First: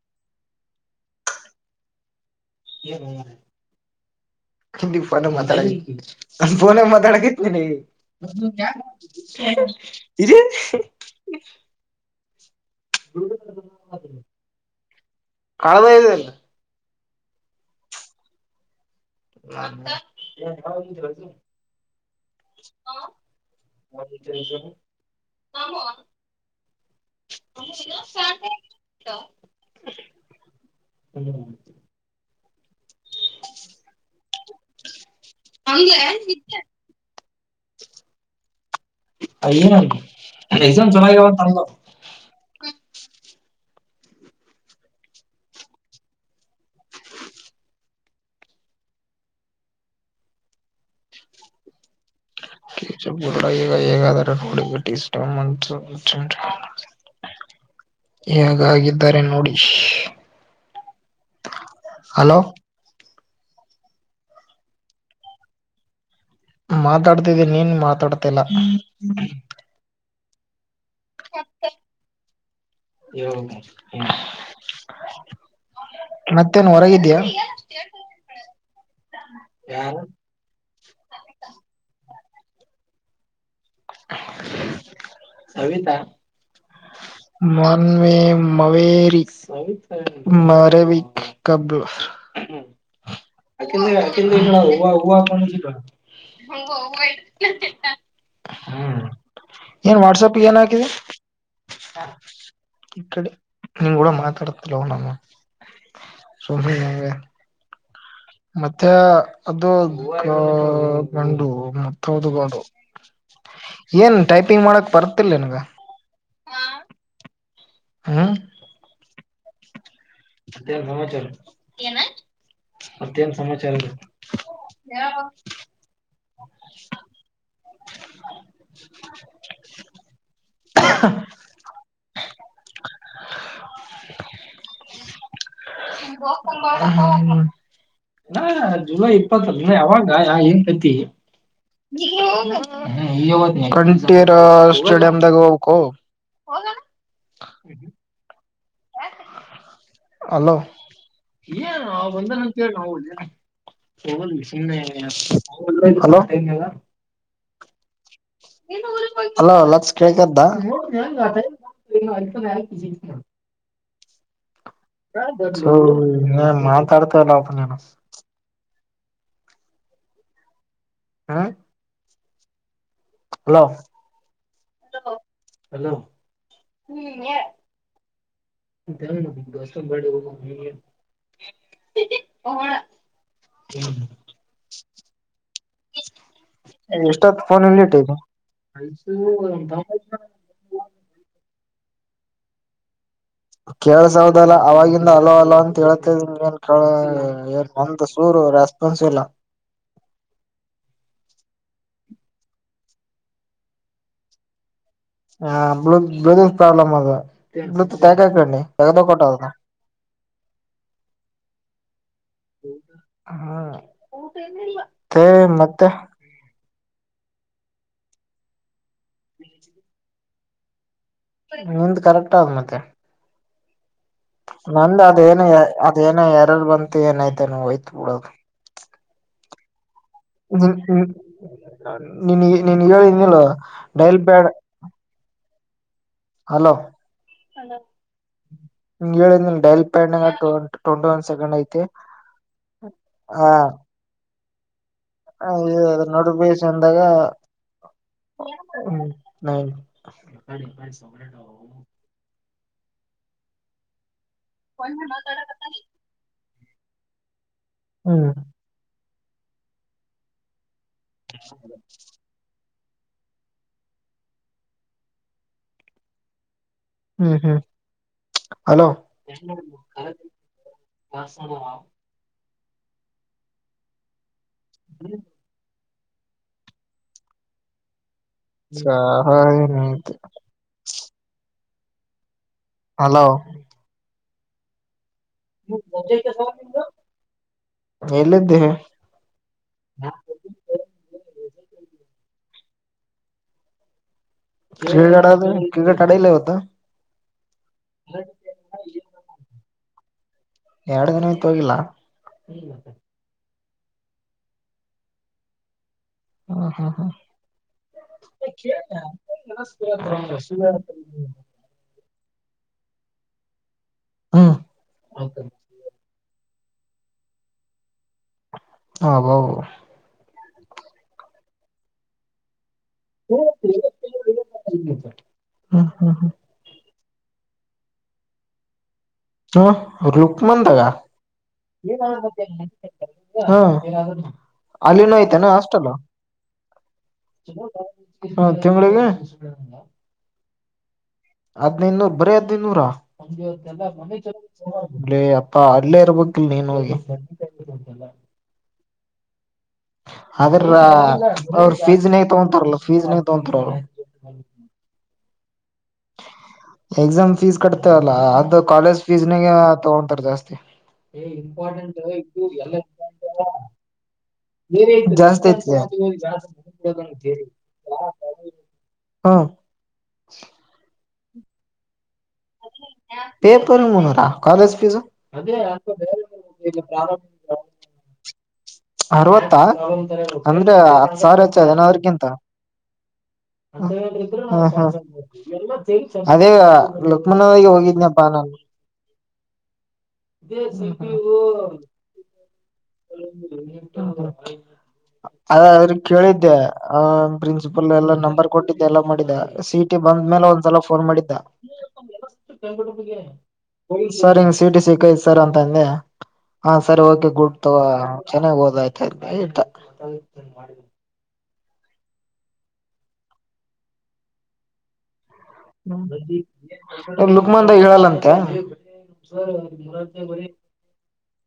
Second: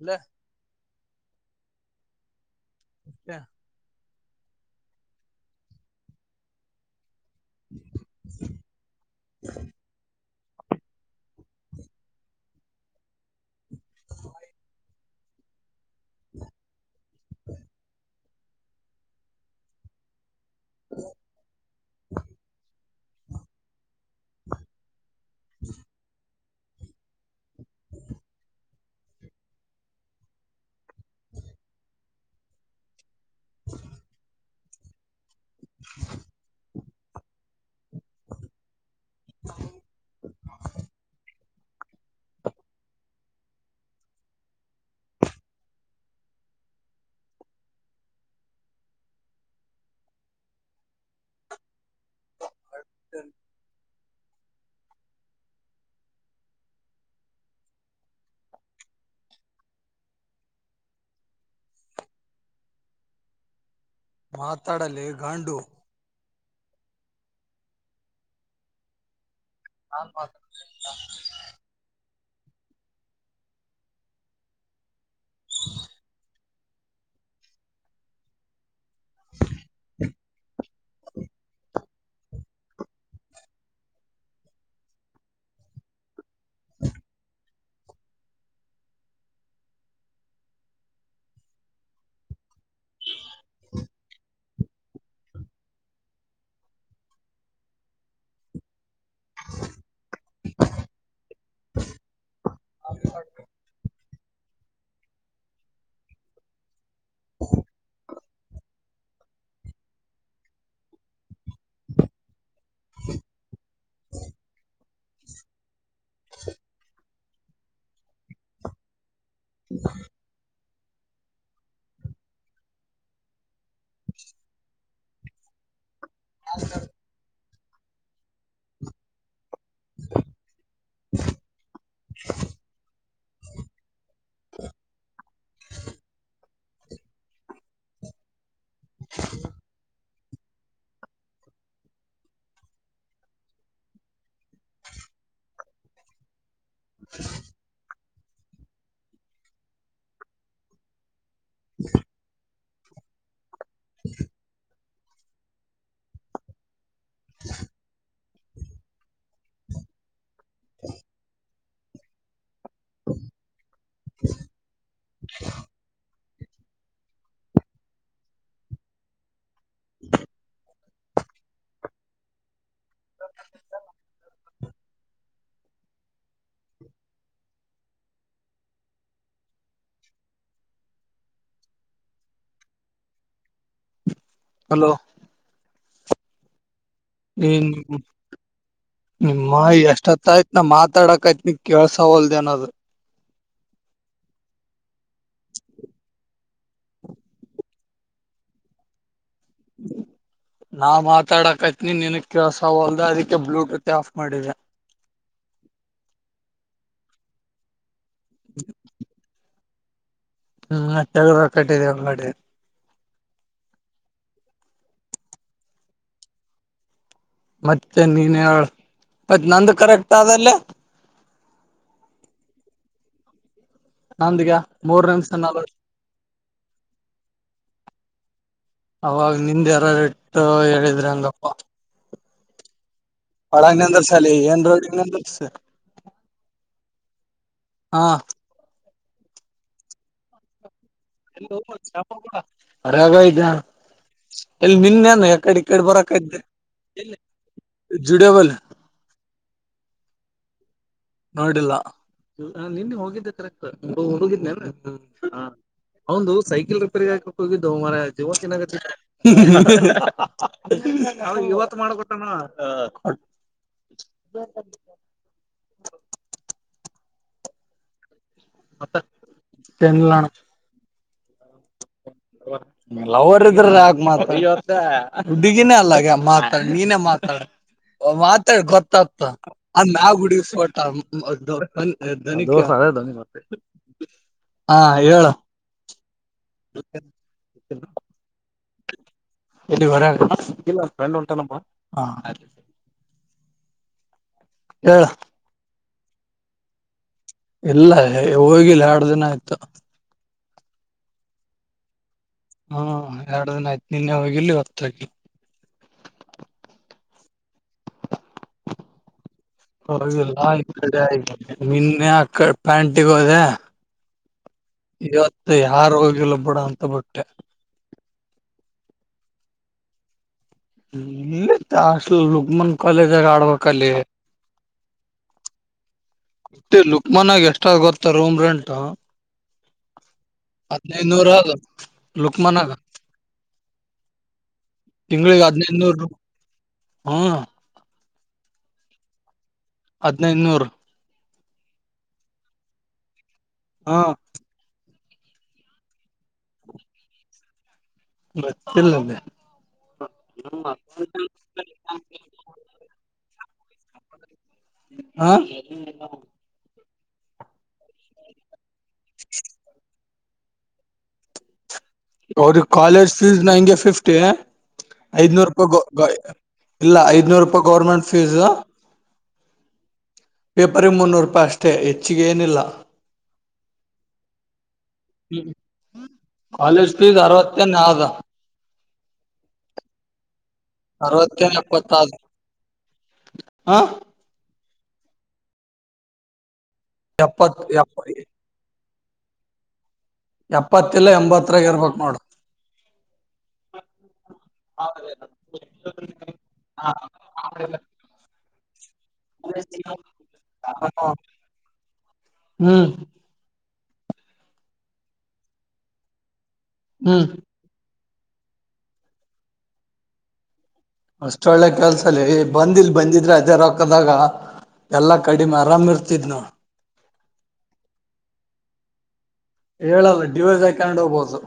ಇಲ್ಲ ಯ ಹಮ [unintelligible] ಕಂಡ ನ ಮಾತಾಡ ೋನ ಮಾತಾಡೋಕ [inaudible] [inaudible] ಹ [unintelligible] ಕಳದಯದಲ್ಲ ಹ [inaudible] [unintelligible] [unintelligible] [inaudible] [unintelligible] [unintelligible] [unintelligible] [inaudible] ಏ ಎಕ್ಸಾಮ್ ಚೆನ್ನಾಗಿಾವಂತಂಗ [unintelligible] ಹೇಗಾದ ನೋಡಿಬಟ್ಟುಷ್ಟಸ ಹೇಗಾಗಿದ್ದಾರೆ ನೋಡಿ ಹಲೋ ಮಾತಾಡಲೆ ಗಾಂಡು ಮಾತಾಡ್ತಿದ್ದಿ ನೀನ್ ಮಾತಾಡ್ತಿಲ್ಲ ಹ್ಮ್ಮ್. [unintelligible] ಯ ಹ್ಮ ಮತ್ತ ಮತ್ತೇನ್ ಹೊರಗಿದಿಯಾ [unintelligible] ಸವಿತಾ [unintelligible] [unintelligible] ಹ್ಮ ಏನ್ ವಾಟ್ಸಪ್ ಏನ್ ಹಾಕಿದೆ ನಿನ್ನಕೂಡ ಮಾತಾಡ್ತಿಲ್ಲಮ್ಮ ಮತ್ತೆ ಅದು ಗಂಡು ಮತ್ತದುಂಡು ಏನ್ ಟೈಪಿಂಗ್ ಮಾಡಕ್ ಬರ್ತಿಲ್ಲ ನಿನ್ಗ ಹಾ ಹೂ [unintelligible] ಏನ್ ಸಮಾಚಾರ ಏನ ಮತ್ಯೆನ ಸಮಾಚಾರ [unintelligible] ಹ್ಮ್ಮ್. ಹ [unintelligible] ಹ್ಮ್ಮ್. [unintelligible] ನಾ ಜುಲೈ ಇಪ್ಪತ್ತ ಅವಾಗ ಏನ್ ಕಥಿ [unintelligible] ಸ್ಟೇಡಿಯಂದಾಗ ಹೋಗ ಹ್ಮ್ಮ್ ಅಲೋ ಏ ಅವ ಬಂದ [unintelligible] ಹಲೋ ಲ ಕದಾ ಹ್ಮ್ಮ್. ಹೌ ಇ ಮಾತ ಅಡತಲ್ಲಾಪ್ಪನ್ನನ ಹಾ ಹಲೋ ಹಲೋ ಜಸ ಹಲೋ ಎ ನೀನ್ ನಿಮ್ಮ ಎಷ್ಟತ್ತ ಆಯ್ತ್ ನಾ ಮಾತಾಡಕ್ ಆಯತ್ ನಿ ಕೇಳ್ಸ ಹೊಲ್ದೇಏನಾದ್ ಕೇಳ್ಸೌದಲ್ಲ ಅವವಾಗಿಂದ ಅಲ್ಲೋ ಅಲ್ಲೋ ಅಂತ ಹೇಳ್ತ ಏನ್ ಕ ಏನ್ ಒಂತ ಸೂರು ರೆಸ್ಪಾನ್ಸ್ ಇಲ್ಲ ನಾ ಮಾತಾಡಕತ್ನಿ ನಿನ ಕಸವಲ್ದ ಅದಕ್ಕೆ ಬ್ಲೂಟೂತ್ ಆಫ್ ಮಾಡಿದೆ ಹಾಳ ಪ್ರಾಬ್ಲ್ ಅದು ಕಾಯ ಕಾಯ ಕಣ ಎಗದ ಕೋಟ್ಟ ಹ್ಮ್ ಚ ಕಟ್ಟಿದೆ ಮಾಡ ಹ್ಮ ಮತ್ತೆ ಮತ್ತೆ ನೀನ್ ಮತ್ತತ್ ನಂದು ಕರೆಕ್ಟ್ ಆದ್ರ ಇಲ್ಲ ನಿಂದ ಕರೆಕ್ಟ್ ಆದ ಮತ್ತೆ ನಂದಗ ನಂದ ಮೂರ್ ನಿಮಿಷ ಅದೇನ ನಲ್ ಅದ ಏನ ಯಾರಲ್ ಬಂತು ಏನಯ್ತೆ ನೀ ಹಯ್ತ ಬಿಡದು ನಿಂದೆ ಯರ ರ ಅ ಹೇಳಿದ್ರೆ ಅಂಗಪ್ಪ ನಿಿನಗೆ ಒಡಂಗ ಅಂದ್ರ ಸಾಲ ಏನ್ ರೋಡ್ಂದ ಹಲೋ ಒಂದು ಹಾ ಹಂಗ ಹೇಳಿದಿಲ್ಲ ಡೈಲ್ ಪೆಣ್ಣ ಆಟು ಉಂಟು ರಾಗಯ್ತಾ ನಡ ಬೇಸ ಅಂದಾಗ ಜುಡೇಬಲ್ ಹ್ಮ ನ ಸರಿರಿ ನೋಡಿಲ್ಲ ನಿನ್ನೆ ಹೋಗಿದ್ದೆ ಕರೆಕ್ ಹೋಗ ಹಂದು ಸೈಕಲ್ ರಿಪೇರಿ ಆಗ ಕೊ ದ ಮಾರ ಹ್ಮ್ ಜವನ್ನ ಹ್ಮ [unintelligible] ಅವಳೀಗ ಇವತ್ತ ಮಾಡಬೇಕಂದಣ. ಹ ಹ್ಮ್ ಹ್ಮ್ ಹಲೋ ಹ ಲವರ್ ಇದ್ರ ಯಾಕ ಮಾತ್ ಒ ವರ್ಷ ಹುಡ್ಡುಗಿನ ಅಲ್ಲಗ. ಮಾತಾಡ ನೀನೇ ಮಾತಾಡ. ಮಾತಾಡ್ ಗೊತ್ತಾಗ್ತದ ಅದ ನಾವ ಹುಡಗ ಫೋಟ ಅಲ್ ದೋ ಸಾರ ದ ಹಲೋ ಮತ್ತೆ [unintelligible] ಹಾ ಹೇಳ. ಹ್ಮ [unintelligible] ಎಲ್ಲಿದ್ದಿ. ಎಲ್ಲಿ ಹೊರಗ್ ಇಲ್ಲ ಫ್ರೆಂಡ್ ಹೊಂಟನ ಒಬ್ಬ ಹಾ ಕ ಹೇಳ ಹೇಳಡದು ಕ್ರಿಕೆಟ್ ಆಡಿಲ್ಲ ಇವತ್ತ. ಇಲ್ಲ ಹೋಗಿಲ್ಲ ಎರಡ ದಿನ ಆಯ್ತು. ಎರಡ ದಿನ ಆಯತ್ ಹೋಗಿಲ್ಲ. ಹ್ಮ ಎರಡ ದಿನ ಆಯ್ತ. ನಿನ್ನೆ ಹೋಗಿಲ್ಲ ಇವತ್ ಹೋಗಿನಿ. ಹಾ ಹಾ ಹಾ ಹೋಗಿಲ್ಲ ಇ ಕಡೆ ನಿನ್ನೆ ಇಕಡ ಪ್ಯಾಂಟಿಗೋದೆ. ಹ್ಮ್ ಇವತ್ತ ಯಾರೋಗಿಲ್ಲ ಬಿಡಂತ. ತಬಿಟ್ಟೆ. ಆಬಾಬಾ. ಇತ ಆಷ್ಟಲ ಲುಕ್ಮಾನ. ಕಾಲೇಜಾಗ ಆಡ್ಬೇಕಲ್ಲಿ. ಹ್ಮ ಹ್ಮ ಮತ್ತೆ ಲುಕ್ ಮನಾಗ ಎಷ್ಟ್ ಅವ ಗೊತ್ತ ರೂಮ್ ರೆಂಟು. ಹ ಲುಕ್ಮನದಗ ಅದ ಲುಕ್ಮನ್ಗ ಹ ಅಲ್ಲಿನೂ ತಿಂಗಳಿಗೆ ಐತೇನು ಹಾಸ್ಟೆಲ. ಹದ್ನೈದನೂರು ಹ್ಮ ಹ ತಿಂಗಳಿಗೆ. ಹದ್ ನೈನೂರು ಹದ್ ನೈನೂರು ಬರೀ ಹದ್ ನೈನೂರಾ ಒ ಎಲ್ಲ ಹಾ ಮನೆ ಚ ಅಲ್ಲೇ ಅಪ್ಪ ಅಲ್ಲೇ ಇರ್ಬೇಕಲ್ ನೀನು ಹೋಗಿ ಗೊತ್ತಿಲ್ಲದೆ ಅ್ರ ಅವ್ರ ಫೀಸ್ ನ ತಗೊಂತಾರಲ್ಲ ಫೀಸ್ ನೀ ತಗಂತರ ಅವರು ಹ ಹಾ ಎಕ್ಸಾಮ್ ಫೀಸ್ ಕಟ್ತವಲ್ಲ ಅದು ಕಾಲೇಜ್ ಪಿಜ್ಜಾಗೆ ತಗೊಂಡ್ ಹ ಅವ್ರ ಕಾಲೇಜ್ ಫೀಸ್ ನ ಹಂಗೆ ಫಿಫ್ಟಿ ಐದ್ನೂರು ರೂಪಾಯಿ ಇಲ್ಲ ಐದನೂರು ರೂಪಾಯಿ ಗೌರ್ಮೆಂಟ್ ಫೀಸ್ ಹಾ ಪೇಪರಿ ಮುನ್ನೂರು ಪಷ್ಟೆ ಇಚ್ಛೆ ಪೇಪರು ಮೂನ್ನೂರಾ ಕಾಲೇಜ್ ಫೀಸ್ ಕಾಲೇಜ್ ಫೀಸ್ ಅರವತ್ತೇನ್ ಆದ ಅರವತ್ತ ಅಂದ್ರೆ ಹತ್ ಸಾವಿರ ಹೆಚ್ಚ ಅರವತ್ತೇನ್ ಎಪ್ಪತ್ತ ಆದ ದನಾದ್ರಗಿಂತ ಹ ಹ ಹ ಅದೇ ಎಪ್ಪತ್ ಲಕ್ಣಗೆ ಹೋಗಿದ್ನಪ್ಪ ಎಪ್ಪ ನಾನು ಎಪ್ಪತ್ತಲ್ಲ ಎಂಬತ್ತರಗ ಇರ್ಬೇಕಕ್ ನೋಡು ಅದ್ರ ಕೇಳಿದ್ದೆ ಆ ಪ್ರಿನ್ಸಿಪಲ್ ಎಲ್ಲ ನಂಬರ್ ಕೊಟ್ಟಿದ್ದೆ ಎಲ್ಲ ಮಾಡಿದ್ದ ಸಿಟಿ ಬಂದ್ಮೇಲೆ ಒಂದ್ಸಲ ಫೋನ್ ಮಾಡಿದ್ದ ಹ್ಮ್ ಸರ್ ಹಿಂಗ್ ಸಟಿ ಸಿಕ್ತ್ ಸರ್ ಅಂತ ಅಂದೆ ಹಾ ಸರಿ ಹ್ಮ್ ಓಕೆ ಗುಡ್ ಚೆನ್ನಾಗ್ ಹಓದಾಯ್ತಾ ಇ ಎಂತ ಅಷ್ಟ ಒೊಳ್ಳೆ ಕೆಲ್ಸಲ್ಲಿ ಬಂದಿಲ್ ಬಂದಿದ್ರೆ ಅದೇ ರಕ್ಕದಾಗ ಎಲ್ಲ ಕಡಿಮೆ ಆರಾಮ ಇರ್ತಿದ್ನು ಲುಕ್ಮಂದ ಹೇಳಲ್ಲಂತೆ ಹೇಳಲ್ಲ ಡಿವೈಸ್ ಹಾಕೊಂಡು ಹೋಗಬಹುದು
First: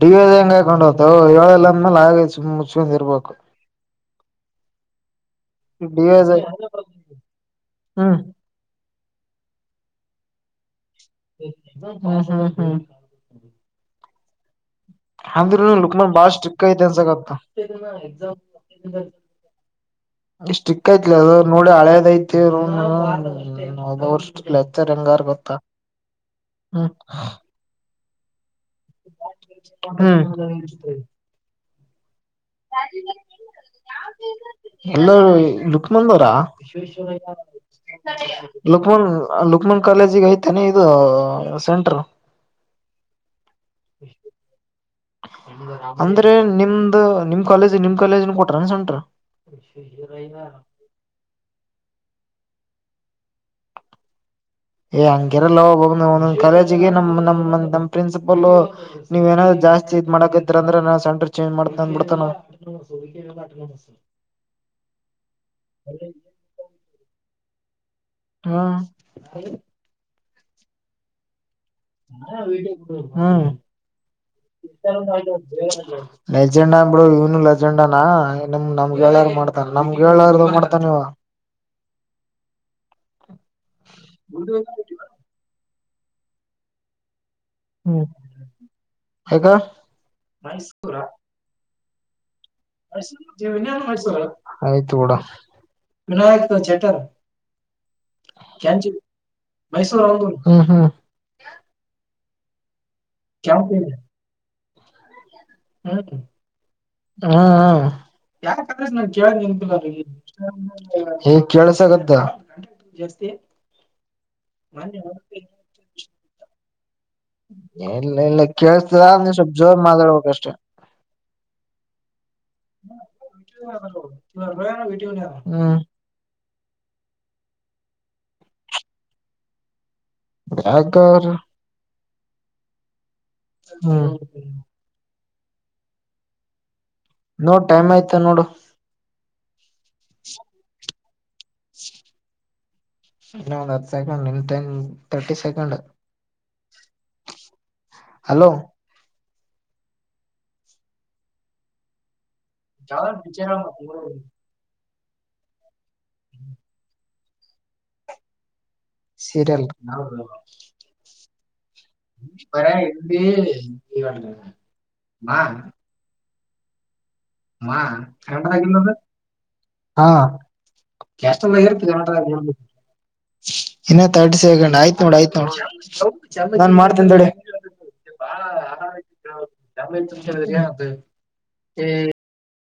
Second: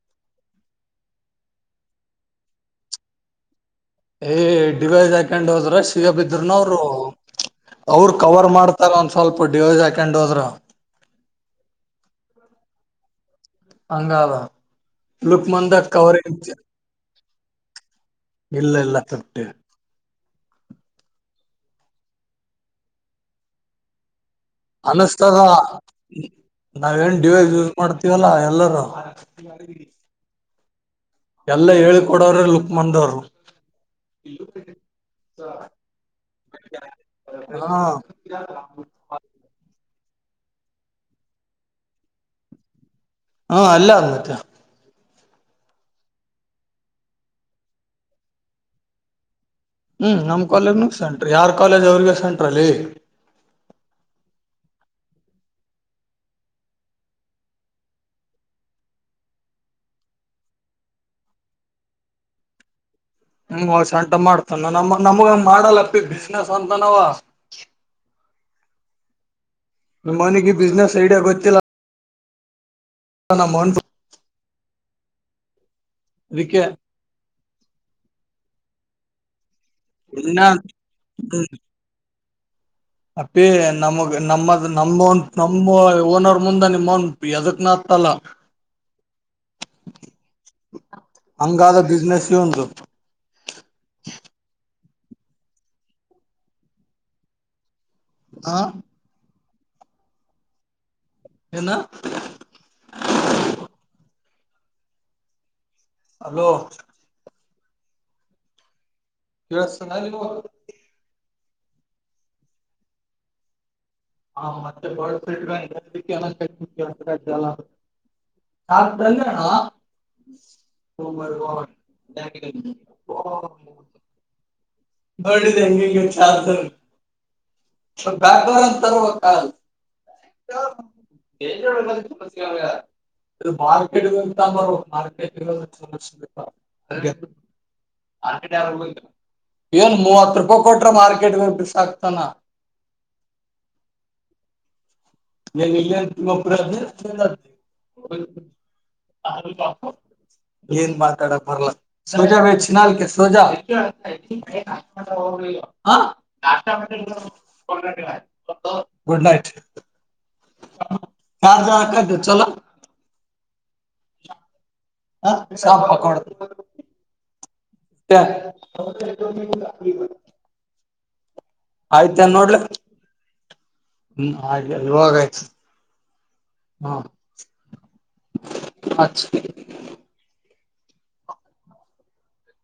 ಡಿವಿಂಗ್ ಹಾಕೊಂಡ್ ಹೋಗ್ತ ಏಳಲ್ಲ ಅಂದ್ಮೇಲೆ ಹಾಗೆ ಸು ಮುಚ್ಕಂದ ಇರ್ಬೇಕು ಡಡಿವೈ ಹಾಕ್ಕೊಂಡ್ ಹೋದ್ರ ಶ ಡಿವೈಸ್ ಬಿದರುನ ಅವರು ಅವರು ಹ್ಮ್ ಕವರ್ ಮಾಡ್ ಅ ಒಂದ ಸ್ವಲ್ಪ ಡಿವೈಸ್ ಹಾಕೊಂಡ್ ಹೋದ್ರೆ ಹಾ ಹಾ ಹಾ ಹಂಗಾವ ಹಂದ ಲುಕ್ಮನ್ ಬಾರ ಸ್ಟ್ರಕ್ ಇಸತ ಇಲ್ಲ ಇಲ್ಲ ತಟ್ಟಿ ಸ್ಟ್ರಕ್ ಕಯ ನೋಡಿ ಹಳೇದಐತಿವರ್ಷ ಅನಸ್ತದ ದ ನಾವೇಏನ್ ಡಿವೈಸ್ ಯೂಸ್ ಮಾಡ್ತ ಇವಲ್ಲ ಎಲ್ಲ ಹಾ ಹ್ಮ ಅಲ್ಲ ಹೇಳ ಎಲ್ಲ ಲುಕ್ಮನ್ ಅವರಾ ಹಾ ಲಕ್ಮನ್ ಲಲುಕ್ಮನ್ ಕಾಲೇಜಿಗೆ ಐತೇನೆ ಇದು ಸೆಂಟರು ಹಾ ಅಲ್ಲ ಅತ್ತ ಅಂದ್ರೆ ನಿಮ್ದ ನಿಮ್ ಕಾಲೇಜ್ ನಿಮ್ ಕಾಲೇಜನ್ ಕೊಟ್ರ ಅನ್ಸಂಟ್ರ ಹ್ಮ್ ನಮ್ ಕಾಲೇಜ್ನ ಸಂ್ರರಿ ಯಾರ್ ಕಾಲೇಜ ಅವ್ರಗ [unintelligible] ಲೇ [unintelligible] ಏ ಹಂಗಿರಲ್ಲ ಕಾಲೇಜಿಗೆ ನಮ್ ನಮ ನಮ್ ಪ್ರಿನ್ಸಿಪಲ್ ನೀವೇನಾದ್ ಜಾಸ್ತಿ ಇದ್ ಮಾಡಕಿದ್ರ ಅಂದ್ರೆ ನ ಸೆಂಟರ್ ಚೇಂಜ್ ಮಾಡ್ತಂದ್ಬಿಡ್ತಾನ ಹ್ಮ ವಷ ಉಂಟ ಮಾಡ್ತಾನ ನಮ್ಮ ನಮ್ಗ ಮಾಡಲ್ಲಪ್ಪಿ ಬಿಸ್ನೆಸ್ ಅಂತನಾವ ಕೆ ಹಾ ನಿಮ್ಮ ಮನೆಗೆ ಬಿಸ್ನೆಸ್ ಐಡಿಯಾ ಗೊತ್ತಿಲ್ಲ ಹಾ ವಟ [inaudible] ಹಾ ನಮ್ಮನ್ ಇಷ್ಟರಂದುು [inaudible] ಅದಕ್ಕೆ ಲಜೆಂಡಾ ಅ ಬಿಡ ಇವ್ನು ಲಜೆಂಡಾನಮ್ ನಮ [unintelligible] ವೇಳಾರ ಮಾಡ ನಮ್ಗೆ ಇನ್ನ ಹೇಳಾರದು ಮಾಡ್ತಾನವ ಅಪೇ ನಮಗ್ ನಮ್ಮದು ನಮ್ಮ ಒ ನಮ ಓನ್ ಅವರ್ ಮುಂದಾನ ಮನ್ ಯದಕ್ಕೆ ನ ಹ್ಮ್ ತಲ್ಲ ಯಾಕ ಹಂಗಾದ ದಿಸ ನ ಜೀವನ ಆಯ್ತ ಡ ವಿನಾಯಕ ಚಟರ್ ಹ ಕೆಂಚ್ ಮೈಸೂರು ಒೂರು ಹ್ಮ್ ಹ್ಮ ಏನ ಕ ಉತ್ತೇ ಹ ಹಲೋ ಹಾ ಯ ನಾನ್ ಕೇಳ್ದ ನಿಂತಿಲ್ಲ ಕೇಳಿಸ್ತಾದ ನಿಮಗ ಹ ಕೆಳ್ಸಗತ್ತ ಹ ಮತ್ತೆ ಬ ಇಲ್ಲ ಇಲ್ಲ ಕೇಳ್ತದ ನೀ ಸ್ವಲ್ಪ್ ಜೋರ್ ಮಾತಾಡ್ಬೇಕಷ್ಟೆ ಂಗ ಹ್ಮ್ ಬ ಸ ಗಾಯ ಬ ಕ್ಕಾಲ್ ಯಾಕ್ರ ಹ್ಮ್ ಮಾರ್ಕೆಂತ ಹ್ಮ್ ನೋಡ್ ಟೈಮ್ ಆಯ್ತಾ ನೋಡು ಏನ್ ಮೂವತ್ತು ರೂಪಾಯಿ ಕೊಟ್ರ ಮಾರ್ ಬಿಸಕ್ತಾನ ಇನ್ನ ಒಂದ್ ಹತ್ತು ಸಾಯಕ ನ ನಿನ್ಂತನ್ ನ ಇಲ್ಲ ಪ್ರಜ ಹಲೋ ಏನ್ ಮಾತಾಡ ಬರ್ಲ್ಲ ಸಂಜ ಚಿನಲ್ ಸೋಜಾವ ಹ ಹೌ ಹಾ ದಾಾ ಮ ಹೊಟ ಮ ಸೀರಿಯಲ್ ಹೌ ಯಾರ್ ಜ ಬರ ಎಿ ಈ ಮಾಡ ಹ ಶ ಪ ಕೊಡುದು ಮಾ ಹಾ ತ ಆಯ್ತ ನೋಡ್ಲ ಇನ್ನ ಹ್ಮ್ ತರ್ಟಿ ಸೆಕೆಂಡ್ ಹಾಗೆ ಆಯ್ತ್ ನೋಡಿ ಇವಾಗ ಆಯ್ತ್ ನೋ ನಾನನ್ ಹ್ಮ ಮಾಡ್ತ ಹ್ಮ